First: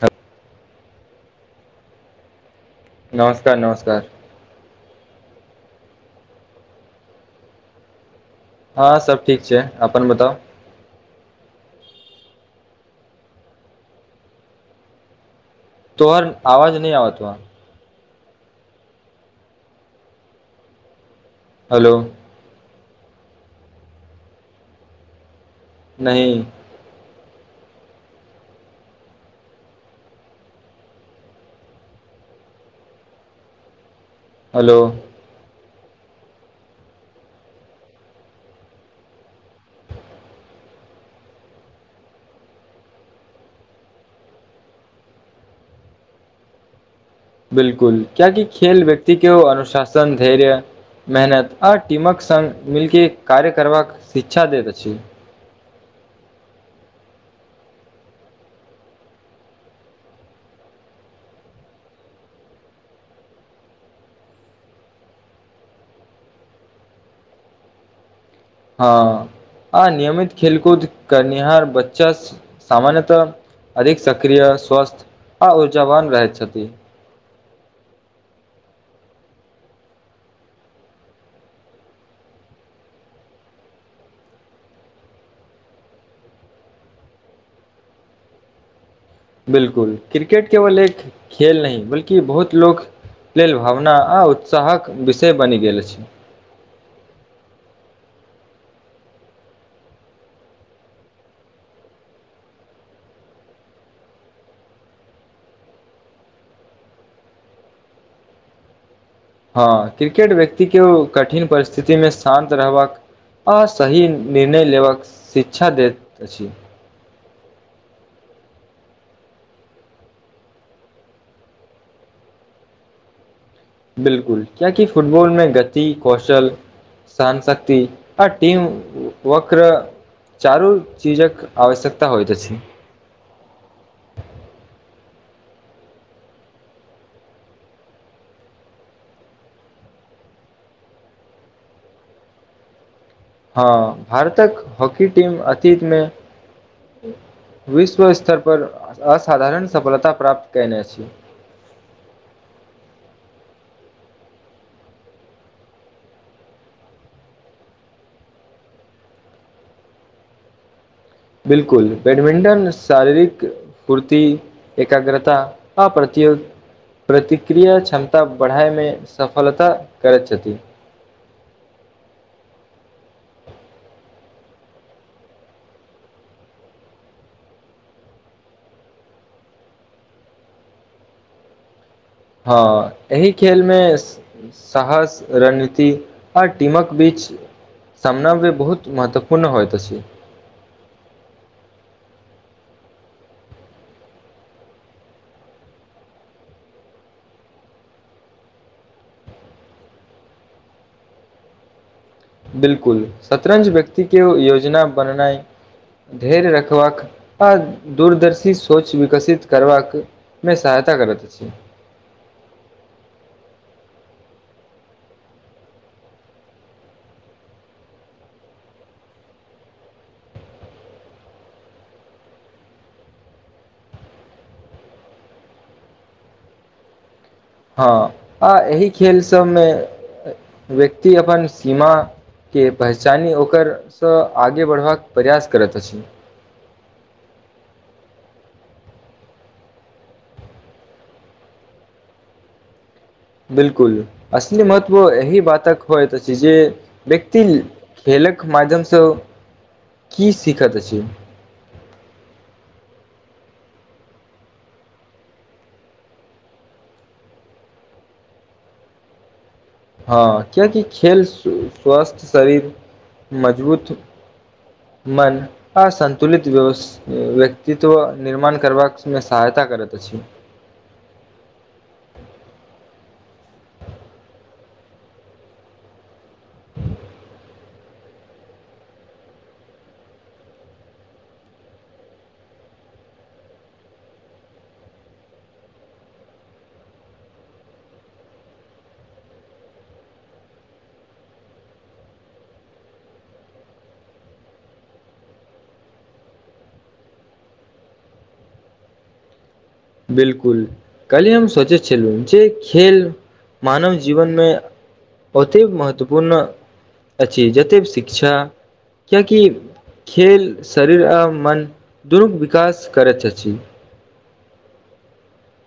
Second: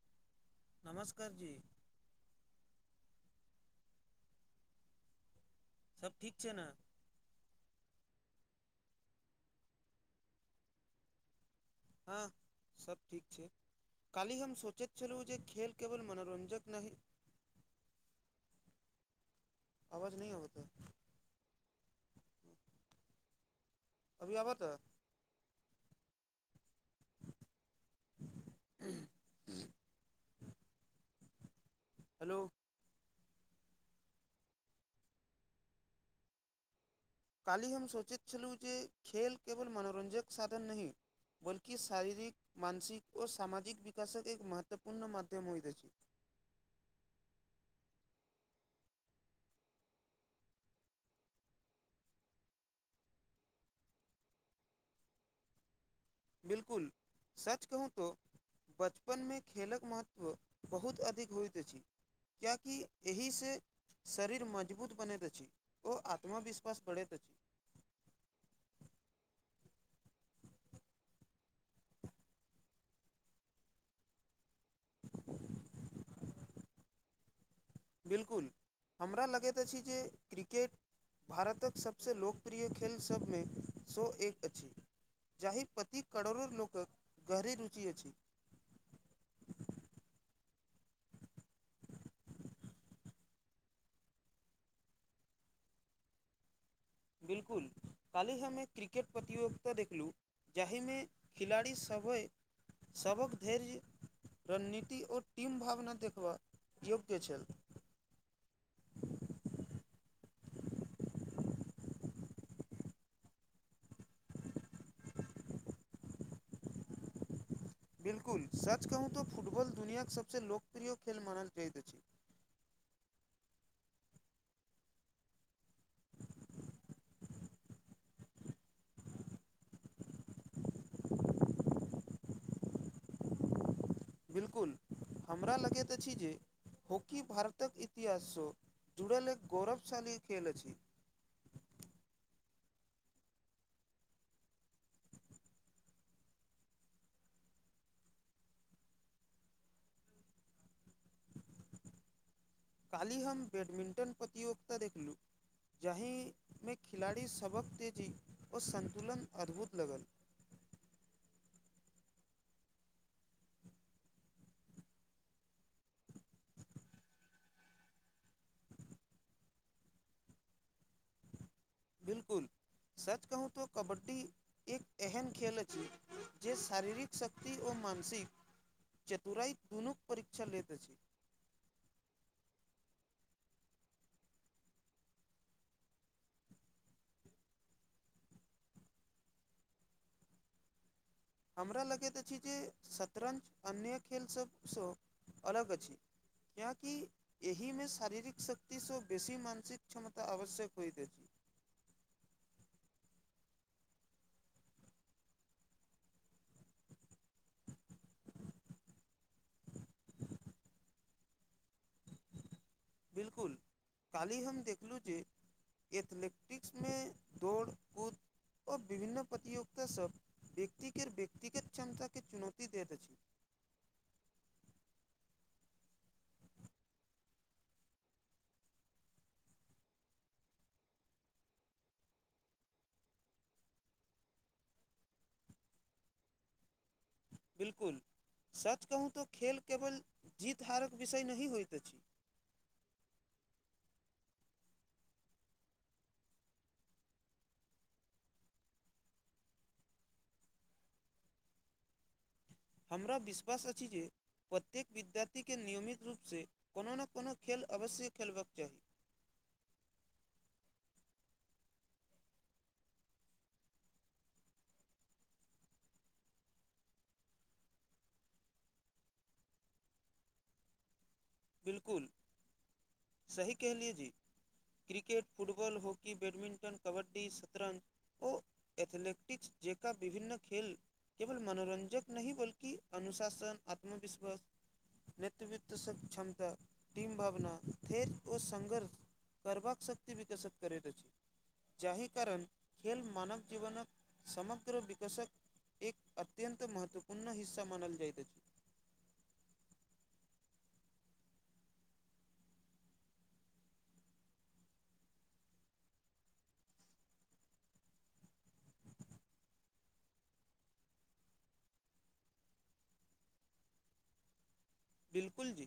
तब नमस्कार जी नमस्कार नमस्कार सब ठीक छै ने हँ सब ठीक छै अपन बताउ हँ सब ठीक छै काली हम सोचैत छलहुँ जे खेल केवल मनोरंजक नाही बत आवाज नइ अबैत अछि हल्लो अभी आब तऽ नइ ह ह हलो हल्लो काल्हि हम सोचैत छलहुँ जे खेल केवल मनोरञ्जक साधन नय बल्कि शारीरिक मानसिक ओ सामाजिक विकाशक एक महत्वपूर्ण माध्यम होइत अछि बिलकुल कियाकी खेल व्यक्ति के अनुशासन धैर्य मेहनत आ टीमक संग मिलके कार्य करबाक शिक्षा दैत अछि बिलकुल सच कहू तो बचपन में खेलक महत्व बहुत अधिक होइत अछि कियाकि एहिसँ शरीर मजबूत बनैत अछि ओ आत्मविश्वास बढ़ैत अछि हँ आ नियमित खेलकूद करनिहार बच्चा सामान्यतः अधिक सक्रिय स्वस्थ आ ऊर्जावन रहै छथि बिलकुल हमरा लगैत अछि जे क्रिकेट भारतक सबसँ लोकप्रिय खेलसब में सौ एक अछि जाहि प्रति करोड़ो लोकक गहरी रुचि अछि बिलकुल क्रिकेट केवल एक खेले नइ बल्कि बहुत लोक लेल भावना आ उत्साहक विषय बनि गेल अछ बिल्कुल काल्हि हम एक क्रिकेट प्रतियोगिता देखलहुँ जाहिमे खिलाड़ी सभ सभक धैर्य रणनीति ओर टीम भावना देखबा योग्य छल हँ क्रिकेट व्यक्ति के उ कठिन परिस्थितिमे शान्त रहबाक और सही निर्णय लेबक शिक्षा दैत अछि बिल्कुल सच कहूँ तऽ फुटबॉल दुनियाके सबसँ लोकप्रिय खेल मानल जाइत अछि बिलकुल किया कि फुटबॉलमें गति कौशल सहनशक्ति आ टीम वक्र चारूक चीजक आवश्यकता होइत अछि बिल्कुल हमरा लगैत अछि जे हॉकी भारतक इतिहाससँ जुड़ल एक गौरवशाली खेल अछि हँ भारतक हॉकी टीम अतीत में विश्व स्तर पर असाधारण सफलता प्राप्त कैने छी काल्हि हम बैडमिंटन प्रतियोगिता देखलहुँ जाहिमे खिलाड़ी सबक तेजी आर सन्तुलन अद्भुत लगल बिलकुल बैडमिंटन शारीरिक फूर्ति एकाग्रता आ प्रति प्रतिक्रिया क्षमता ता बढ़ाय में सफलता करैत छथिन बिलकुल सच कहू तो कबड्डी एक एहन खेल अछि जे शारीरिक शक्ति ओर मानसिक चतुराई दुनूक परीक्षण लैत अछि हँ एहि खेल में साहस रणनीति आर टीमक बीच समनव्य बहुत महत्वपूर्ण होइत अछि हमरा लगैत अछि जे शतरंज अन्य खेलसभसँ अलग अछि कियाकि एहि में शारीरिक शक्ति स बेसी मानसिक क्षमता आवश्यक होइत अछि बिलकुल शतरंज व्यक्ति के योजना बननाइ धर्य रखबाक आ दूरदर्शी सोच विकसित करबाकमे सहायता करैत अछि बिलकुल काल्हि हम देखलहुँ जे एथलेटिक्स में दौड़ कूद ओर विभिन्न प्रतियोगितासभ व्यक्तिके व्यक्तिगत क्षमताके चुनौती दैत अछि हँ आ एहि खेल सब में व्यक्ति अपन सीमा के पहचानी ओकरसँ आगे बढ़बाक प्रयास करैत अछि बिल्कुल सच कहू तऽ खेल केवल जीत हारक विषय नहि होइत अछि बिलकुल असल महत्व एहि बातक होइत जे व्यक्त खेलक माध्यमसँ की सीखैके छै हमरा विश्वास अछि जे प्रत्येक विद्यार्थीके नियमित रूपसँ कोनो ने कोनो खेल अवश्य खेलबाक चाही हँ कियाकि खेल स्वस्थ शरीर मजबूत मन आ सन्तुलित व्यक्तित्व निर्माण करबाक में सहायता करैत अछि बिलकुल सही कह लियजी cricket football hockey badminton kabaddi शतरञ्ज ओ एथलैटिक्स जेका विभिन्न खेेल केवल मनोरंजक नहि बल्कि अनुशासन आत्मविश्वास नेतृवत्वसँ क्षमता तिन भावना थेर ओ संघर्ष करबाक शक्ति विकसित करैत अछि जाहि कारण खेल मानव जीवनक समग्र विकसक एक अत्यंत महत्वपूर्ण हिस्सा मानल जाइत अछि बिलकुल कलिय हम सोचैत छलहुँ जे खेल मानव जीवन में ओतेक महत्वपूर्ण अछि जतेक शिक्षा किएकि खेल शरीर आ मन दुनूके विकास करैत अछि बिलकुल जी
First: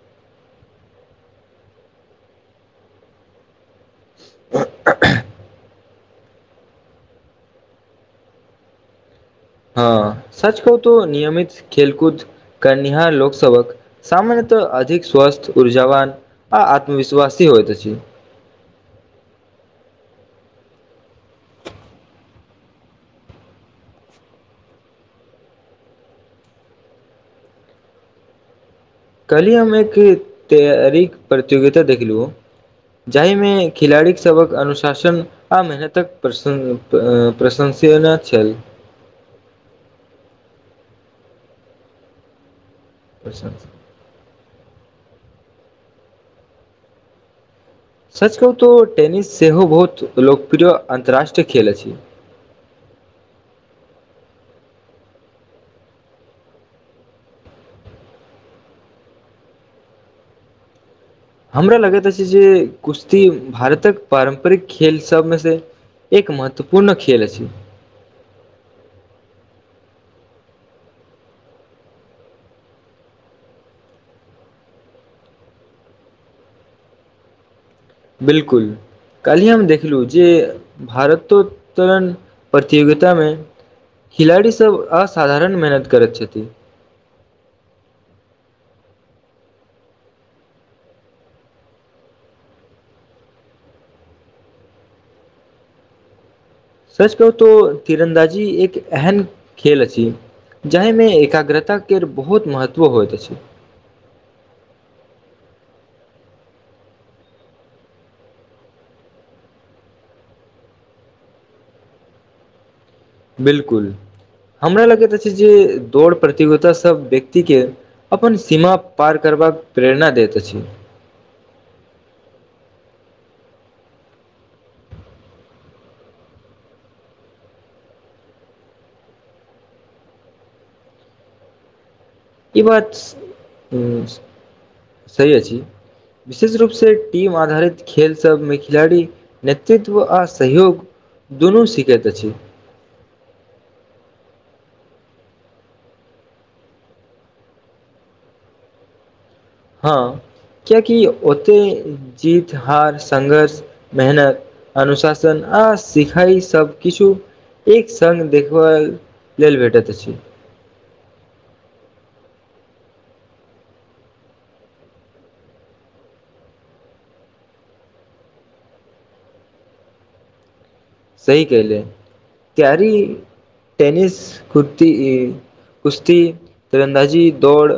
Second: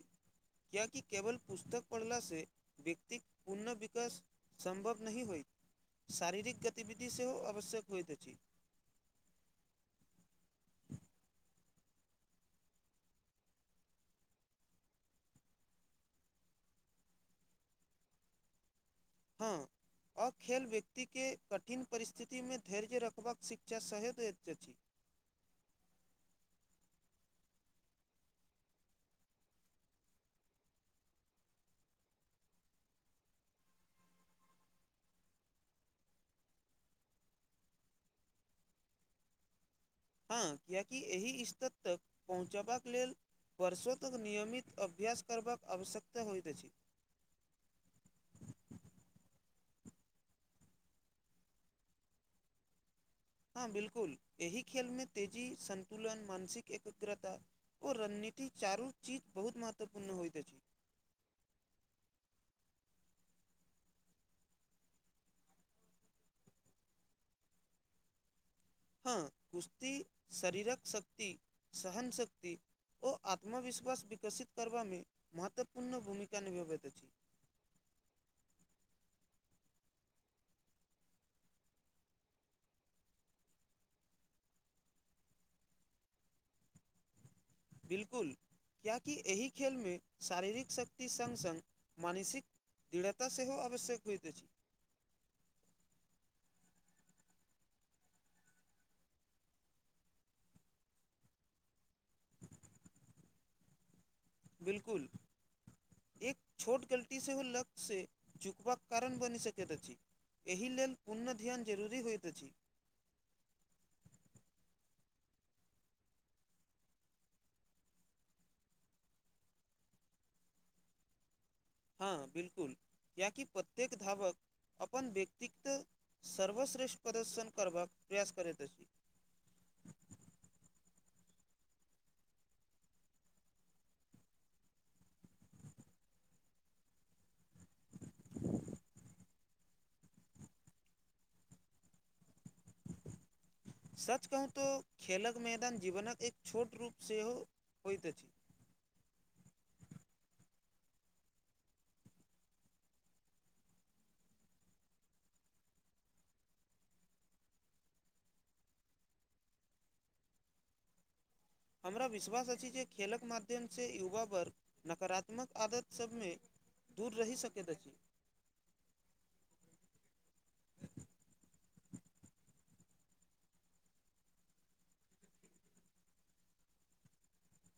क्य कि केवल पुस्तक पढ़ला से व्यक्तिक पुनः विकास संभव नहि होयत शारीरिक गतिविधि सेहो आवश्यक होइत छै हँ सच कहु तो नियमित खेलकूद करनिहार लोकसवक सामन्यतः अधिक स्वस्थ ऊर्जाावन आ आत्मविश्वासी होइ त छै हँ अखेल व्यक्तिकेँ कठिन परिस्थिति में धैर्य रखबाक शिक्षा सह द अछि काल्हि हम एक तैयारी प्रतियोगिता देखलो जाहिमे खिलाड़ीसभक अनुशासन आ मेहनतक प्रस प्रशंसय नहि छै हँ कियाकि एहि स्तर तक पहुँचबाक लेल वर्षों तक नियमित अभ्यास करबाक आवश्यकता होइत अछि सच कहू तऽ टेनिस सेहो बहुत लोकप्रिय अन्तरराष्ट्रीय खेल अछि हँ बिलकुल एहि खेल में तेजी सन्तुलन मानसिक एकग्रता ओ रणनीति चारू चीज बहुत महत्वपूर्ण होइत अछि हमरा लगैत अछि अछि जे कुश्ती भारतक पारम्परिक खेल सब में से एक महत्वपूर्ण खेल छै हँ कुश्ती शरीरक शक्ति सहन शक्त ओ आत्मविश्वास विकसित करबामें महत्वपूर्ण भूमिका निभाबैत अछि बिल्कुल काल्हि हम देखलहु जे भारतोत्तरण प्रतियोगितामें खिलाड़ीसब असाधारण मेहनत करैत छथिन बिलकुल कियाकि एहि खेलमे शारीरिक शक्ति सङ्ग सङ्ग मानसिक दृढ़ता सेहो आवश्यक होइत छै सच कह तो तीरन्दाजी एक एहम खेल अछि जाहिमे एकाग्रताके बहुत महत्व होइत अछि बिलकुल एक छोट गलती सेहो ओ लक्क्ष स चउकबाक कारण बनि सकैत अछि एहि लेल पुर्ण ध्यान जरूरी होइत अछि बिल्कुल हमरा लगैत अछि अछि जे दौड़ प्रतियोगितासभ व्यक्तिके अपन सीमा पार करबाक प्रेरणा दैत अछि हँ बिल्कुल या की प्रत्येक धावक अपन व्यक्तिक्त सर्वश्रेष्ठ प्रदर्शन करबाक प्रयास करैत अछि ई बात सही अछि विशेष रूपसँ टीम आधारित खेल सब मे खिलाड़ी नेतृत्व आ सहयोग दुनू सीखैत अछि सच कहू तऽ खेलक मैदान जीवनक एक छोट रूप सेहो होइत अछि हँ कियकि ओते जीत हार संघर्ष मेहनत अनुशासन आ सिखाइ सबकछु एक सङ्ग देखबऽ लेल भेटैत अछि हमरा विश्वास अछि जे खेलक माध्यमसँ युवा वर्ग नकारात्मक आदत सभमे दूर रहि सकैत छी सही क ले कैरी टेनिस कुत्तती ई कुश्ती तरन्दाजी दौड़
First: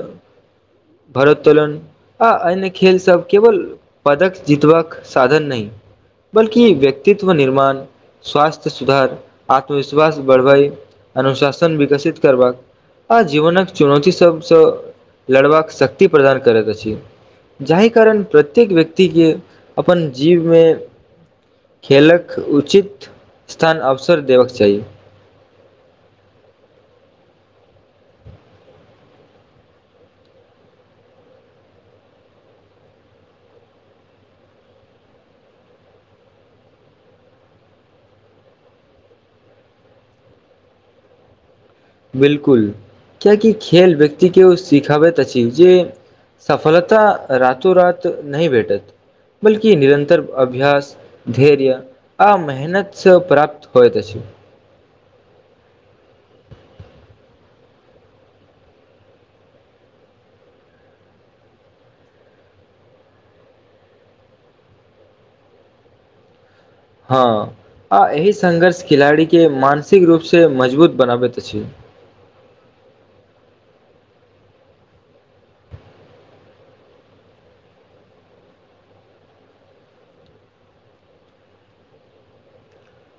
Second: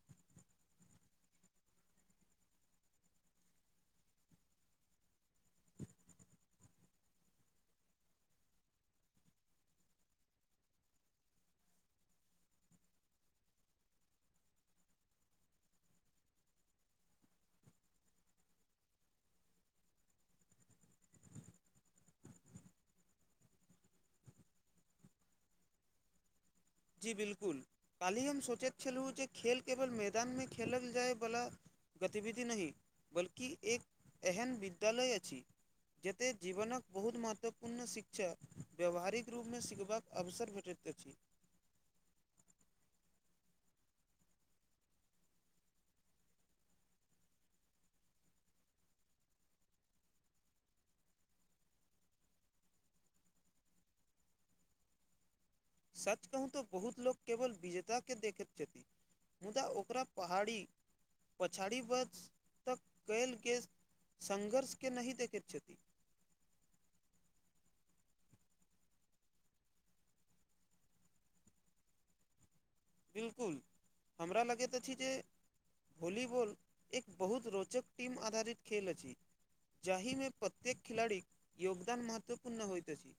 भरोत्तोलन आ अन्य खेलसभ केवल पदक जितबाक साधन नहि बल्कि व्यक्तित्व निर्माण स्वास्थ सुधार आत्मविश्वास बढ़बई अनुशासन विकसित करबाक आ जीवनक चुनौती सब सँ लड़बाक शक्ति प्रदान करैत अछि जाहि कारण प्रत्येक व्यक्ति के अपन जीव में खेलक उचित स्थान अवसर देबक चाही जी बिल्कुल काल्हि हम सोचैत छलहुँ जे खेल केवल मैदान मे खेलल जायवला गतिविधि नहि बल्कि एक एहन विद्यालय अछि जतय जीवनक बहुत महत्वपूर्ण शिक्षा व्यावहारिक रूपमें सिखबाक अवसर भेटैतऽ अछि बिल्कुल किय कि खेल व्यक्ति के ओ सिखाबैत अछि जे सफलता रातो रात नहि भेटत बल्कि निरन्तर अभ्यास धैर्य आ मेहनतसँ प्राप्त होइ त छै सच कहू तऽ बहुत लोक केवल विजेताकेँ देखैत छथिन मुदा ओकरा पहाड़ी पछाड़ी वर्ष तक कयल गेल संघर्ष के नहि देखैत छथि हँ आ एहि संघर्ष खिलाड़ीक के मानसिक रूप से मजबूत बनाबैत अछि बिल्कुल हमरा लगैत अछि जे वॉलीबॉल एक बहुत रोचक त टीम आधारित खेल अछि जाहि में प्रत्येक खिलड़ी क योगदान महत्वपूर्ण होइत अछि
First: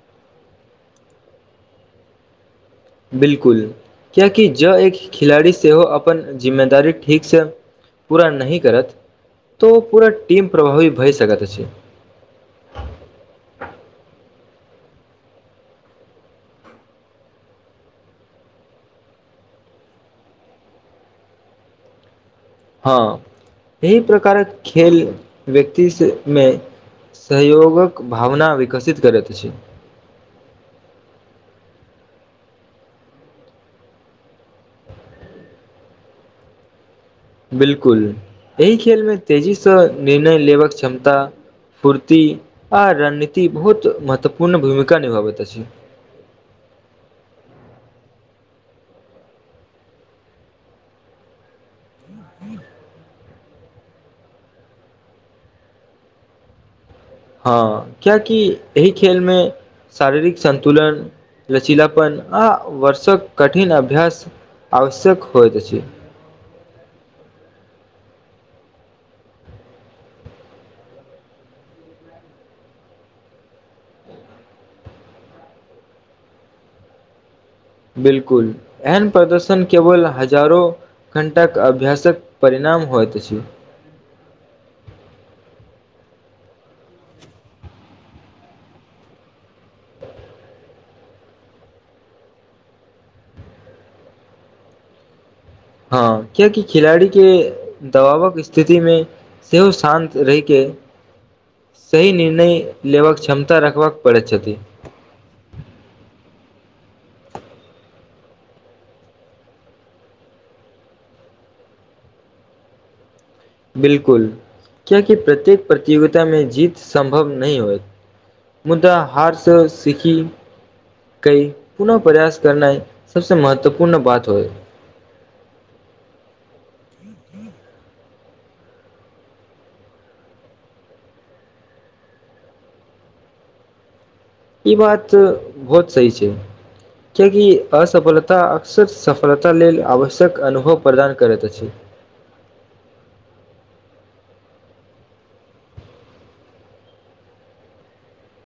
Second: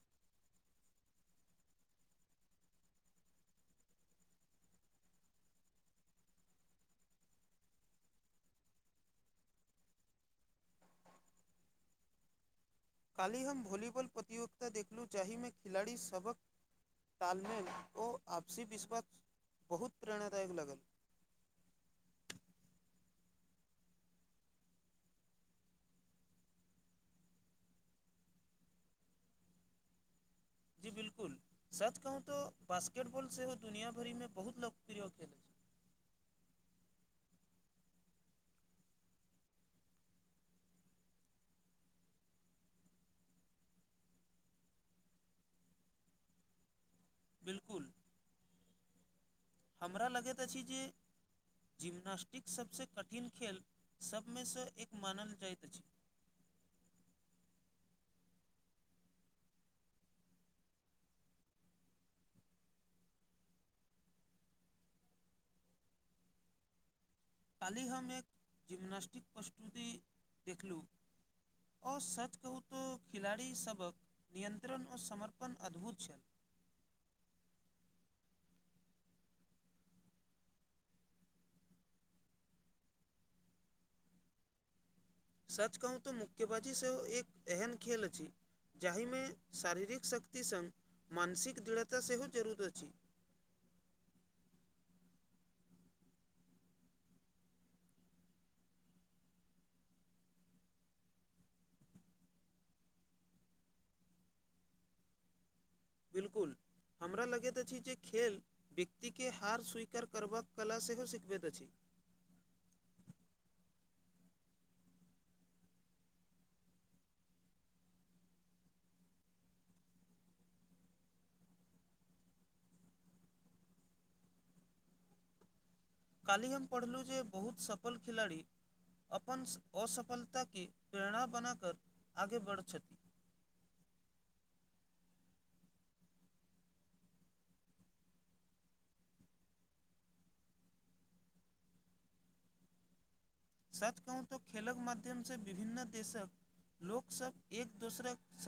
बिल्कुल कियकि जँ एक खिलाड़ी सेहो अपन जिम्मेदारी ठीकसँ पूरा नहि करत तऽ ओ पूरा टीम प्रभावी भए सकैत अछि काल्हि हम वॉलीबॉल प्रतियोगिता देखलूँ जाहिमे खिलाड़ी सभक तालमेल ओ आपसी विश्वास बहुत प्रेरणादायक लगल हँ एहि प्रकारक खेल व्यक्ति सँ में सहयोगक भावना विकसित करैत अछि जी बिल्कुल सच के कहू तो बास्केटबॉल सेहो दुनिया भरि में बहुत लोकप्रिय खेल है बिल्कुल एहि खेल में तेजी सँ निर्णय लेबक क्षमता पूर्ति आ रणनीति बहुत महत्वपूर्ण भूमिका निभाबैत अछि बिल्कुल हमरा लगैत अछि जे जिम्नास्टिक्स सभसँ कठिन खेल सभ में सँ एक मानल जाइत अछि हँ कियकि एहि खेल में शाररिक संन्तुलन लचीलापन आ वर्षक कठिन अभ्यस आवश्यक होइतइत अछि काल्हि हम एक जिम्नास्टिक प्रस्तुति देखलहुँ असत कहू त खिलाड़ीसभक नियन्त्रण आओ समर्पण अद्भुत छल बिलकुल एहन प्रदर्शन केवल हजारो घण्टाक अभ्यासक परिणाम होइत अछि सच कहू तऽ मुक्केबाजी सेहो एक एहन खेल अछि जाहिमे शारीरिक शक्ति संग मानसिक दृढ़ता सेहो जरूर अछि हँ क्य क खिलाड़ी के दबावक स्थिति में सेहो शान्त रहिके सही निर्णय लेबऽ क्षमता रखबाकऽ पड़ैत छथिन बिलकुल हमरा लगैत अछि जे खेल व्यक्तिके हार स्वीकार करबाक कला सेहो सिखबैत अछि बिलकुल क्य कि प्रत्येक प्रतियोगिता में जीत सम्भव नहि होइ मुदा हारसँ सिखी कई पुनः प्रयास करनाइ सबसे महत्वपूर्ण बात होइ काली हम पढ़लहुँ जे बहुत सफल खिलाड़ी अपन असफलताके प्रेरणा बनाकर आगे बढ़ैत छथि ई बात बहुत सही छै कियाकि असफलता अक्सर सफलता लेल आवश्यक अनुभव प्रदान करैत अछि साच कहू तऽ खेलक माध्यम से विभिन्न देशक लोक सब एक दोसर से